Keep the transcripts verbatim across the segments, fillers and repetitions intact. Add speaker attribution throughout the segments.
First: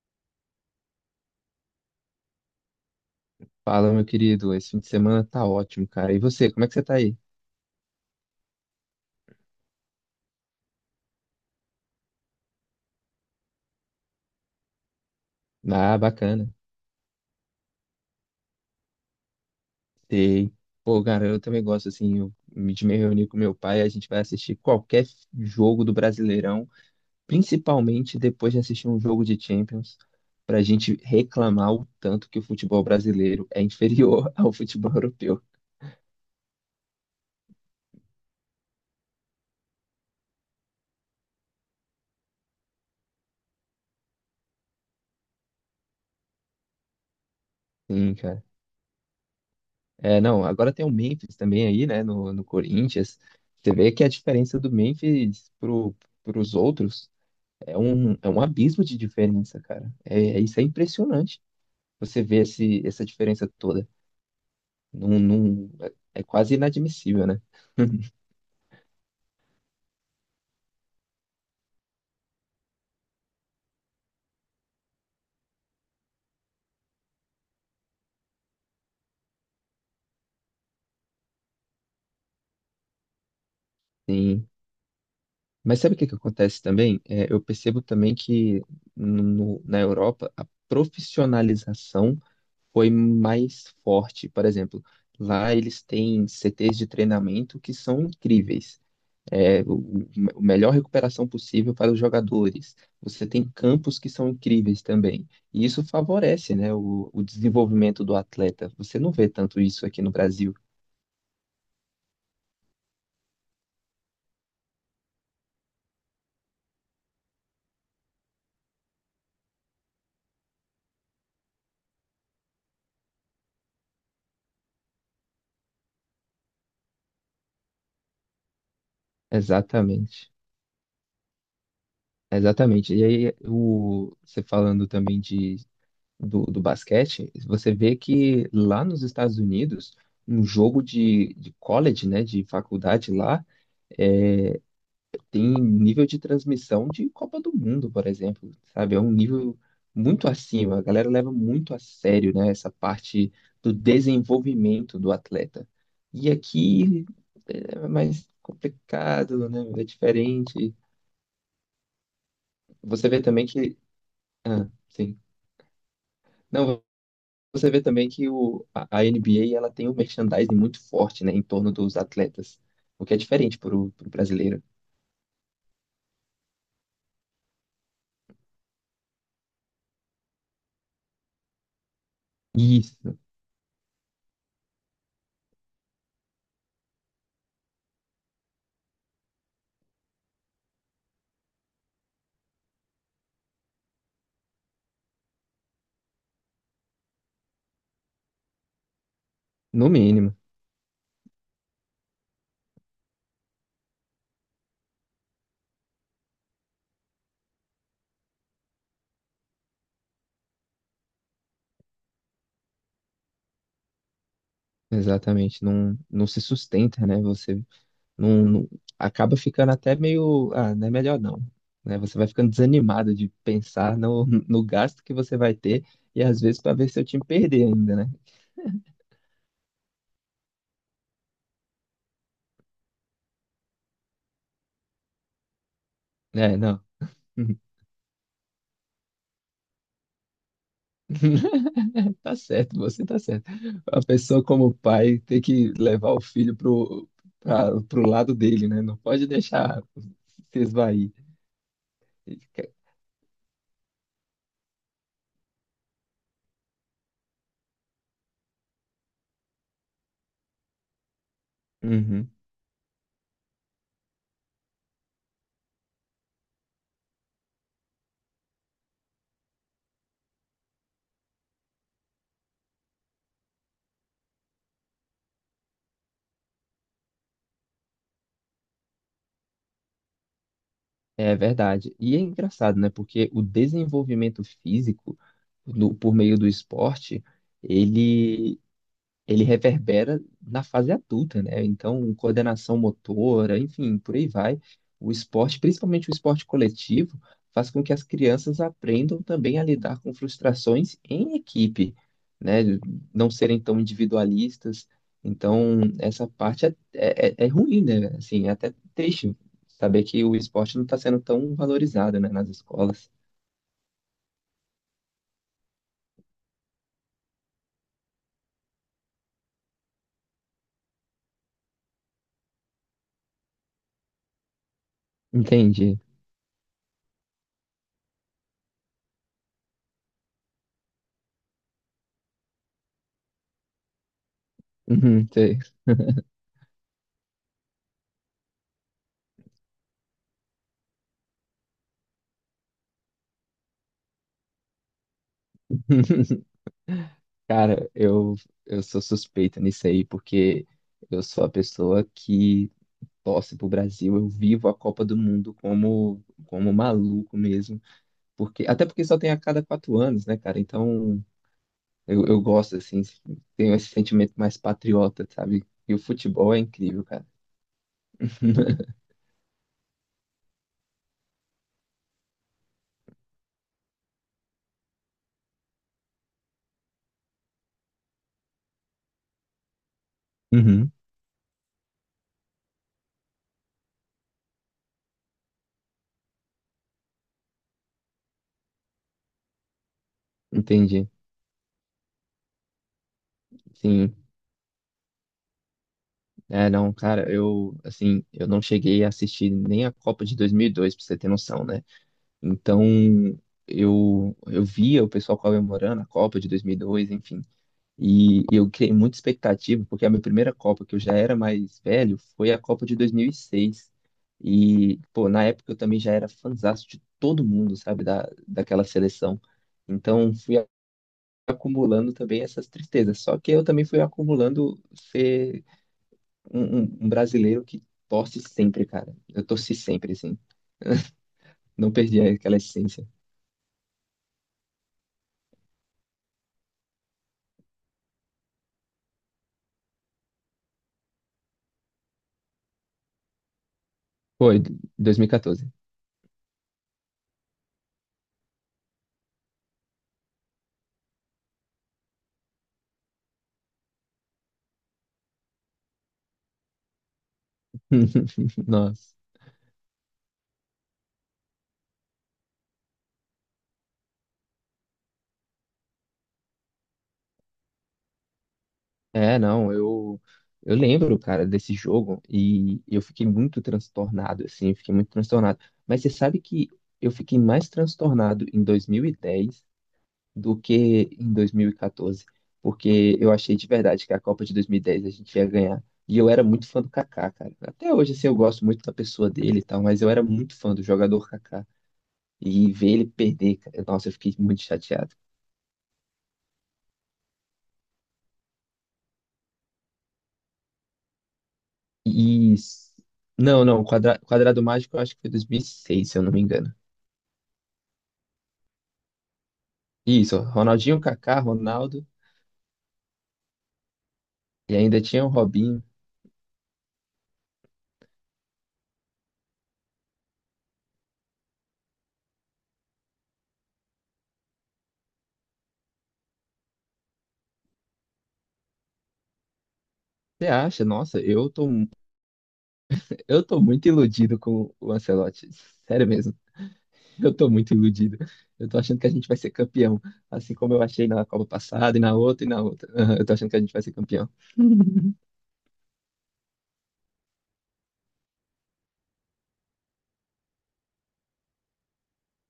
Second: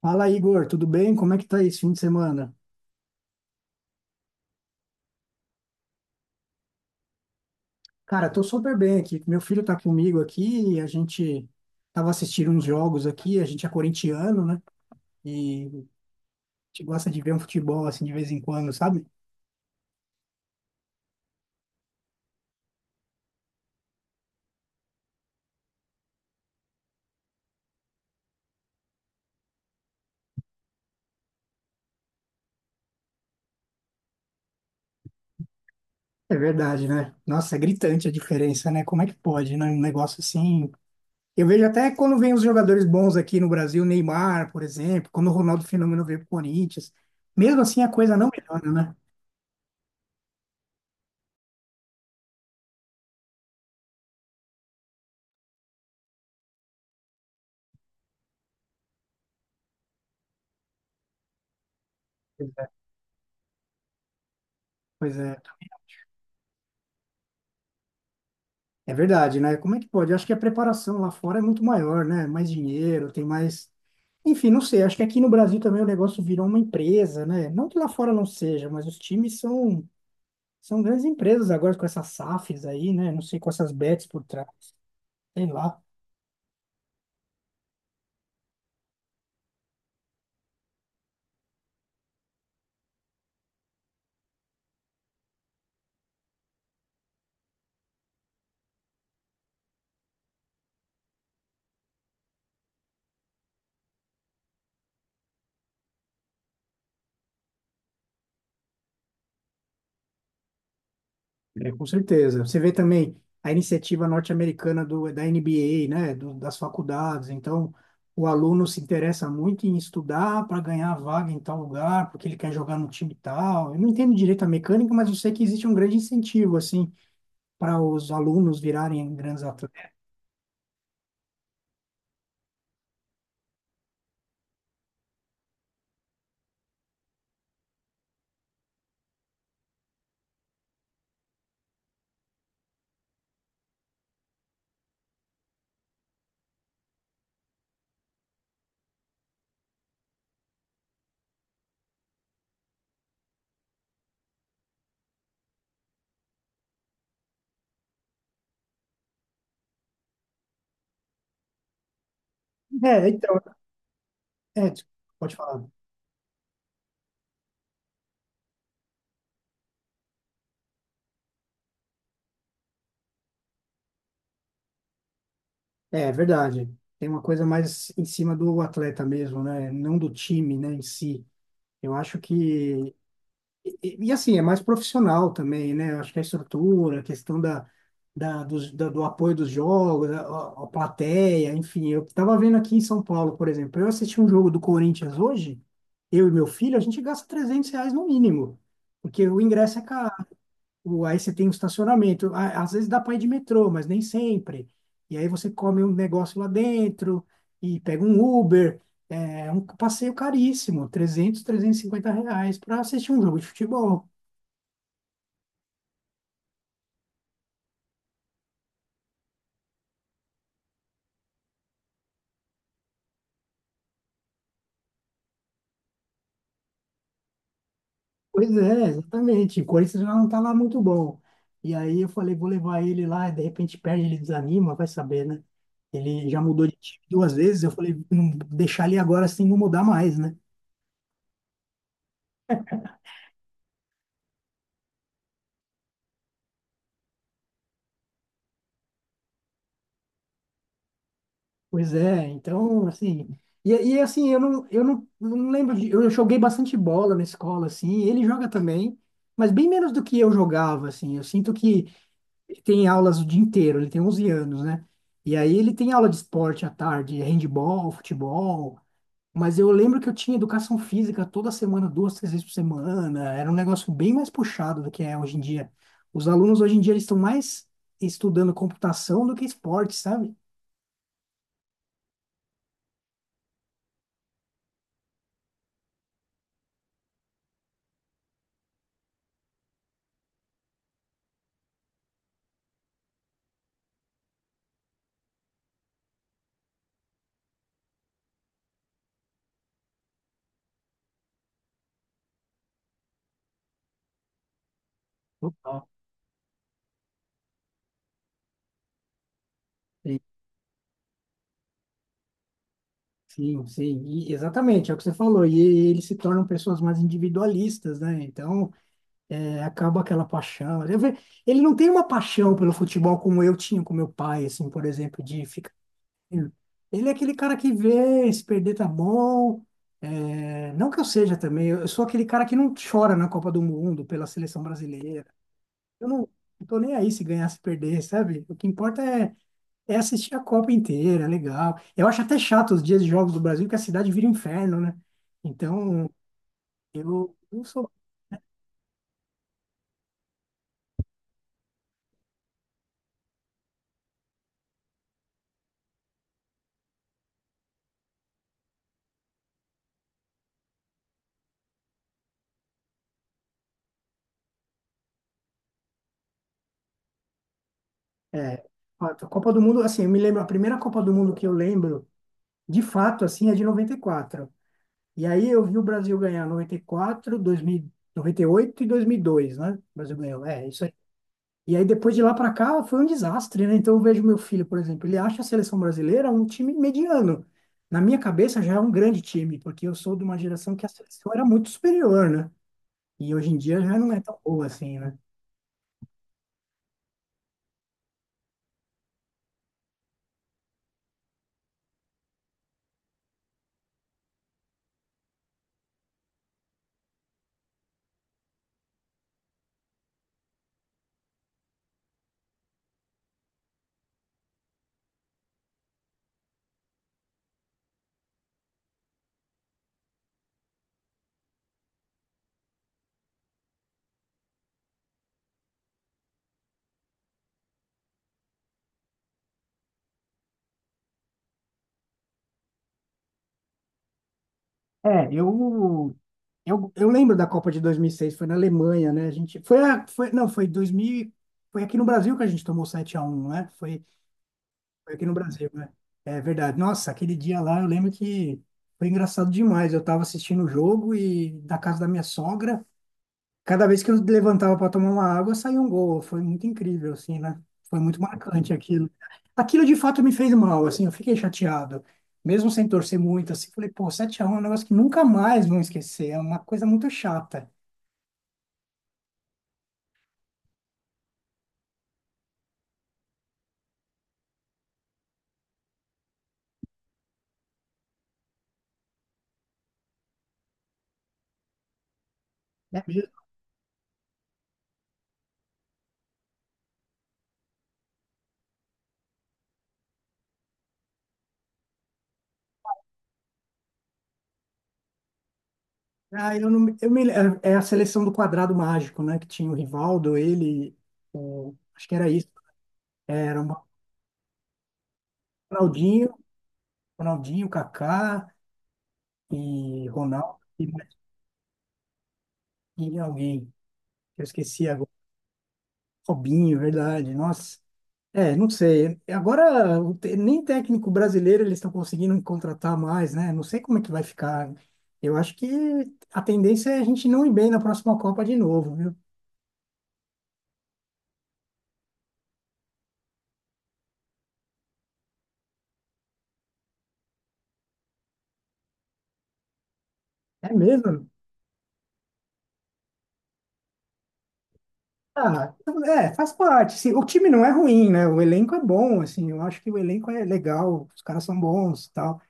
Speaker 1: Fala, Igor, tudo bem? Como é que tá esse fim de semana?
Speaker 2: Fala, meu querido. Esse fim de semana tá ótimo, cara. E você, como é que você tá aí?
Speaker 1: Cara, tô super bem aqui. Meu filho tá comigo aqui e a gente tava assistindo uns jogos aqui. A gente é corintiano, né? E a
Speaker 2: Ah, bacana.
Speaker 1: gente gosta de ver um futebol assim de vez em quando, sabe?
Speaker 2: Sei. Pô, cara, eu também gosto, assim, eu me- de me reunir com meu pai, a gente vai assistir qualquer jogo do Brasileirão, principalmente depois de assistir um jogo de Champions, pra gente reclamar o tanto que o futebol brasileiro é inferior ao futebol europeu.
Speaker 1: É verdade, né? Nossa, é gritante a diferença, né? Como é que pode, né? Um negócio assim. Eu vejo até quando vem os jogadores bons aqui no Brasil, Neymar, por exemplo, quando o Ronaldo Fenômeno veio pro Corinthians. Mesmo assim, a
Speaker 2: Sim,
Speaker 1: coisa não
Speaker 2: cara.
Speaker 1: melhora, né?
Speaker 2: É, não, agora tem o Memphis também aí, né, no, no Corinthians. Você vê que a diferença do Memphis pro, pros outros. É um, é um abismo de diferença, cara. É, é- isso é impressionante. Você vê
Speaker 1: Pois é.
Speaker 2: esse, essa diferença toda.
Speaker 1: Pois
Speaker 2: Num,
Speaker 1: é.
Speaker 2: num- é é quase inadmissível, né?
Speaker 1: É verdade, né? Como é que pode? Eu acho que a preparação lá fora é muito maior, né? Mais dinheiro, tem mais. Enfim, não sei. Acho que aqui no Brasil também o negócio virou uma empresa, né? Não que lá fora não seja, mas os times são, são grandes empresas agora com essas safes aí, né? Não sei, com essas bets por trás,
Speaker 2: Sim.
Speaker 1: sei lá.
Speaker 2: Mas sabe o que que acontece também? É, eu percebo também que no- na Europa a profissionalização foi mais forte. Por exemplo, lá eles têm C Tês de treinamento que são incríveis. é, o, o melhor recuperação possível para os jogadores. Você tem campos que são incríveis também. E isso favorece, né, o, o desenvolvimento do atleta. Você não vê tanto isso aqui no Brasil.
Speaker 1: É, com certeza. Você vê também a iniciativa norte-americana do da N B A, né, do, das faculdades. Então, o aluno se interessa muito em estudar para ganhar vaga em tal lugar, porque ele quer jogar no time tal. Eu não entendo direito a mecânica, mas eu sei que existe um grande incentivo assim para os alunos virarem grandes atletas.
Speaker 2: Exatamente. Exatamente. E aí, o, você falando também de, do, do basquete, você vê que lá nos Estados Unidos, um jogo de, de college, né, de faculdade lá, tem nível de transmissão de Copa do Mundo, por exemplo, sabe? É um nível muito acima. A galera leva muito a sério, né, essa parte do desenvolvimento do atleta. E aqui é é mais complicado, né? É diferente.
Speaker 1: É,
Speaker 2: Você vê
Speaker 1: então,
Speaker 2: também que, ah,
Speaker 1: é,
Speaker 2: sim.
Speaker 1: pode falar.
Speaker 2: Não, você vê também que o, a, a N B A ela tem um merchandising muito forte, né, em torno dos atletas, o que é diferente para o brasileiro.
Speaker 1: É é verdade. Tem uma coisa mais em cima do atleta mesmo, né? Não do time, né, em si. Eu acho que
Speaker 2: Isso,
Speaker 1: E, e, assim, é mais profissional também, né? Eu acho que a estrutura, a questão da, da, dos- da- do apoio dos jogos, a, a- a plateia, enfim. Eu estava vendo aqui em São Paulo, por exemplo, eu assisti um jogo do Corinthians hoje, eu e meu filho, a gente gasta trezentos reais no mínimo, porque o ingresso é
Speaker 2: no
Speaker 1: caro,
Speaker 2: mínimo.
Speaker 1: o- aí você tem o estacionamento, a- às vezes dá para ir de metrô, mas nem sempre. E aí você come um negócio lá dentro e pega um Uber. É é um passeio caríssimo, trezentos trezentos e cinquenta reais para assistir um jogo de futebol.
Speaker 2: Exatamente, não, não se sustenta, né? Você não, não- acaba ficando até meio, ah, não é melhor não, né? Você vai ficando desanimado de pensar no, no gasto que você vai ter e às vezes para ver seu time perder ainda, né?
Speaker 1: Pois é, exatamente. O Corinthians já não tá lá muito bom. E aí eu falei, vou levar ele lá, e de repente perde, ele desanima, vai saber, né? Ele já
Speaker 2: É,
Speaker 1: mudou de
Speaker 2: não.
Speaker 1: time duas vezes, eu falei, não deixar ele agora assim não mudar mais, né?
Speaker 2: Tá certo, você tá certo. A pessoa como pai tem que levar o filho pro, pra, pro lado dele, né? Não pode deixar se esvair.
Speaker 1: Pois é, então, assim. E, e assim, eu não, eu não, não lembro de. Eu joguei bastante bola na escola, assim, ele joga também, mas bem menos do que eu jogava, assim. Eu sinto que
Speaker 2: Uhum.
Speaker 1: ele tem aulas o dia inteiro, ele tem onze anos, né? E aí ele tem aula de esporte à tarde, handball, futebol. Mas eu lembro que eu tinha educação física toda semana, duas, três vezes por semana. Era um negócio bem mais puxado do que é hoje em dia. Os alunos hoje em dia eles estão mais estudando computação do que esporte, sabe?
Speaker 2: É verdade. E é engraçado, né? Porque o desenvolvimento físico no- por meio do esporte, ele ele reverbera na fase adulta, né? Então, coordenação motora, enfim, por aí vai. O esporte, principalmente o esporte coletivo, faz com que as crianças aprendam também a lidar com frustrações em equipe, né? Não serem tão individualistas. Então,
Speaker 1: Total.
Speaker 2: essa parte é, é, é é ruim, né? Assim, é até triste saber
Speaker 1: Sim,
Speaker 2: que o esporte não está sendo tão valorizado, né, nas escolas.
Speaker 1: sim, sim. E exatamente, é o que você falou. E eles se tornam pessoas mais individualistas, né? Então, é, acaba aquela paixão. Eu ve- ele não tem uma paixão pelo futebol como eu tinha com meu pai, assim, por exemplo, de ficar.
Speaker 2: Entendi.
Speaker 1: Ele é aquele cara que vê, se perder tá bom. É, não que eu seja também, eu eu sou aquele cara que não chora na Copa do Mundo pela seleção brasileira.
Speaker 2: Uhum, sei.
Speaker 1: Eu não, não tô nem aí se ganhar, se perder, sabe? O que importa é, é assistir a Copa inteira, é legal. Eu acho até chato os dias de jogos do Brasil, que a cidade vira um inferno, né? Então, eu não sou.
Speaker 2: Cara, eu, eu sou suspeita nisso aí, porque eu sou a pessoa que torce pro Brasil, eu vivo a Copa do Mundo como, como maluco mesmo, porque até porque só tem a cada quatro anos, né, cara? Então eu, eu gosto, assim, tenho esse sentimento mais patriota, sabe? E o futebol é incrível, cara.
Speaker 1: É, a Copa do Mundo, assim, eu me lembro, a primeira Copa do Mundo que eu lembro, de fato, assim, é de noventa e quatro. E aí eu vi o Brasil ganhar noventa e quatro, dois mil noventa e oito e e dois mil e dois, né? O Brasil ganhou, é, isso
Speaker 2: Uhum,
Speaker 1: aí. E aí depois de lá para cá foi um desastre, né? Então eu vejo meu filho, por exemplo, ele acha a seleção brasileira um time mediano. Na minha cabeça já é um grande time, porque eu sou de uma geração que a
Speaker 2: entendi.
Speaker 1: seleção era muito superior, né? E hoje em dia já não
Speaker 2: Sim.
Speaker 1: é tão boa assim, né?
Speaker 2: É, não, cara, eu, assim, eu não cheguei a assistir nem a Copa de dois mil e dois, pra você ter noção, né? Então, eu, eu via o pessoal comemorando a Copa de dois mil e dois, enfim. E eu criei muita expectativa, porque a minha primeira Copa, que eu já era mais velho, foi a Copa de dois mil e seis. E, seis. E, pô, na época eu também já era fãzaço de todo mundo, sabe, da, daquela seleção. Então, fui acumulando também essas tristezas. Só que eu também fui acumulando ser um, um um brasileiro que torce sempre, cara. Eu torci sempre, assim. Não perdi aquela essência.
Speaker 1: É, eu eu, eu lembro da Copa de dois mil e seis foi na Alemanha, né? A gente foi, a, foi não, foi dois mil, e- foi aqui no Brasil que a gente tomou sete a um, né? Foi.
Speaker 2: Foi,
Speaker 1: Foi aqui no
Speaker 2: dois mil e quatorze.
Speaker 1: Brasil, né? É verdade. Nossa, aquele dia lá eu lembro que foi engraçado demais. Eu tava assistindo o jogo e da casa da minha sogra, cada vez que eu levantava para tomar uma água, saía um gol. Foi muito incrível, assim, né? Foi muito marcante
Speaker 2: Nossa.
Speaker 1: aquilo. Aquilo de fato me fez mal, assim, eu fiquei chateado. Mesmo sem torcer muito, assim, falei, pô, sete a um é um negócio que nunca mais vão esquecer. É uma coisa muito chata.
Speaker 2: É, não, eu, eu lembro, cara, desse jogo e eu fiquei muito transtornado, assim, fiquei muito transtornado. Mas você sabe que eu fiquei mais transtornado em dois mil e dez do que em dois mil e quatorze,
Speaker 1: É.
Speaker 2: porque eu
Speaker 1: Mesmo-
Speaker 2: achei de verdade que a Copa de dois mil e dez a gente ia ganhar. E eu era muito fã do Kaká, cara. Até hoje, assim, eu gosto muito da pessoa dele e tal, mas eu era muito fã do jogador Kaká. E ver ele perder, cara, nossa, eu fiquei muito chateado.
Speaker 1: ah, eu não, me- eu me, é é a seleção do quadrado mágico, né? Que tinha o Rivaldo, ele, o, acho que era isso.
Speaker 2: E.
Speaker 1: Era
Speaker 2: Não, não, Quadra... Quadrado Mágico eu acho que foi dois mil e seis, se eu
Speaker 1: Ronaldinho,
Speaker 2: não me engano.
Speaker 1: Ronaldinho, Kaká e
Speaker 2: Isso,
Speaker 1: Ronaldo e
Speaker 2: Ronaldinho,
Speaker 1: mais
Speaker 2: Kaká, Ronaldo
Speaker 1: e alguém. Eu
Speaker 2: e
Speaker 1: esqueci
Speaker 2: ainda
Speaker 1: agora.
Speaker 2: tinha o Robinho.
Speaker 1: Robinho, verdade. Nossa. É, não sei. Agora o te- nem técnico brasileiro eles estão conseguindo contratar mais, né? Não sei como é que vai ficar. Eu acho que a tendência é a gente não ir bem na próxima Copa de novo, viu?
Speaker 2: Você acha? Nossa, eu tô, eu tô muito iludido com o Ancelotti. Sério mesmo, eu tô muito iludido. Eu tô achando que a gente vai ser campeão, assim
Speaker 1: É
Speaker 2: como eu achei na
Speaker 1: mesmo?
Speaker 2: Copa passada e na outra e na outra. Aham, eu tô achando que a gente vai ser campeão.
Speaker 1: Ah, é, faz parte. Se- o time não é ruim, né? O elenco é bom, assim. Eu acho que o elenco é legal, os caras são bons, tal.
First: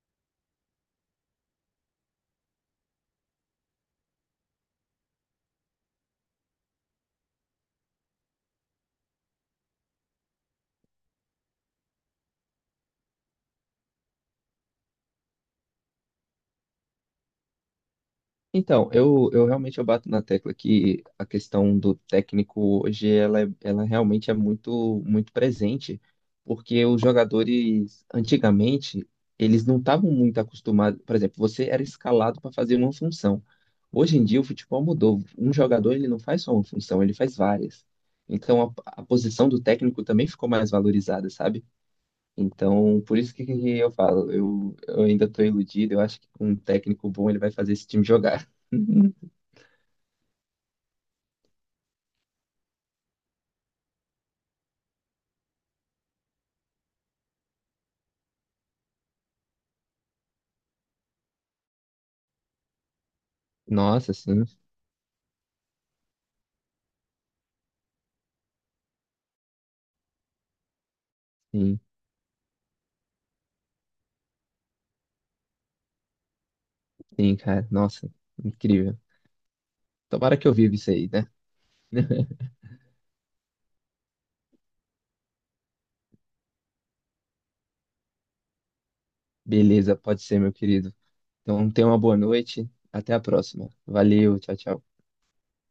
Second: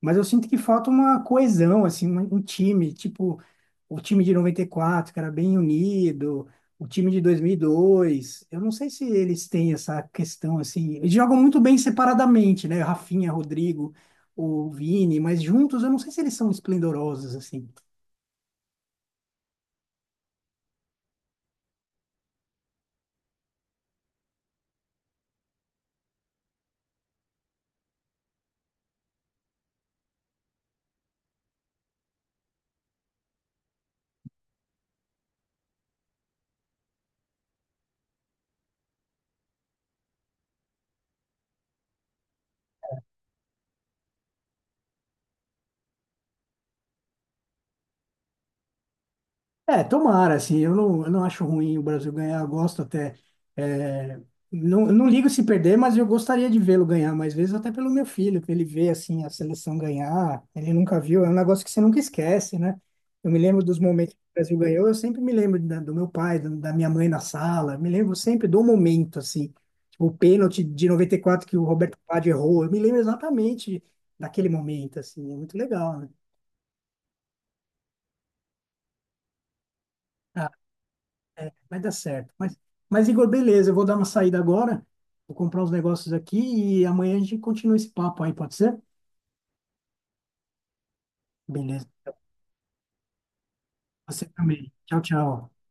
Speaker 1: Mas eu sinto que falta uma coesão, assim, um, um time, tipo o time de noventa e quatro, que era bem unido, o time de dois mil e dois. Eu não sei se eles têm essa questão, assim. Eles jogam muito bem separadamente, né? Rafinha, Rodrigo, o Vini, mas juntos eu não sei se eles são esplendorosos, assim.
Speaker 2: Então, eu, eu realmente eu bato na tecla que a questão do técnico hoje ela, é- ela realmente é muito muito presente, porque os jogadores antigamente eles não estavam muito acostumados, por exemplo, você era escalado para fazer uma função. Hoje em dia o futebol mudou. Um jogador ele não faz só uma função, ele faz várias. Então a, a posição do técnico também ficou mais valorizada, sabe? Então, por isso que que eu falo, eu, eu ainda estou iludido, eu acho que com um técnico bom ele vai fazer esse time jogar.
Speaker 1: É, tomara, assim, eu não, eu não acho ruim o Brasil ganhar, eu gosto até. É, não, eu não ligo se perder, mas eu gostaria de vê-lo ganhar mais vezes, até pelo meu filho, que ele vê, assim, a seleção ganhar, ele nunca viu, é um negócio que você nunca esquece, né? Eu me lembro dos
Speaker 2: Nossa,
Speaker 1: momentos que o
Speaker 2: sim,
Speaker 1: Brasil ganhou, eu sempre me lembro da- do meu pai, do- da minha mãe na sala, eu me lembro sempre do momento, assim, tipo, o pênalti de noventa e quatro que o
Speaker 2: sim,
Speaker 1: Roberto Padre errou, eu me lembro exatamente daquele momento, assim, é muito legal, né?
Speaker 2: sim, cara, nossa, incrível. Tomara que eu viva isso aí, né?
Speaker 1: Vai dar certo. Mas, mas, Igor, beleza, eu vou dar uma saída agora, vou comprar uns negócios aqui e amanhã a gente continua esse papo aí, pode ser?
Speaker 2: Beleza, pode ser, meu querido. Então, tenha uma
Speaker 1: Beleza.
Speaker 2: boa noite, até a próxima.
Speaker 1: Você
Speaker 2: Valeu, tchau,
Speaker 1: também.
Speaker 2: tchau.
Speaker 1: Tchau, tchau.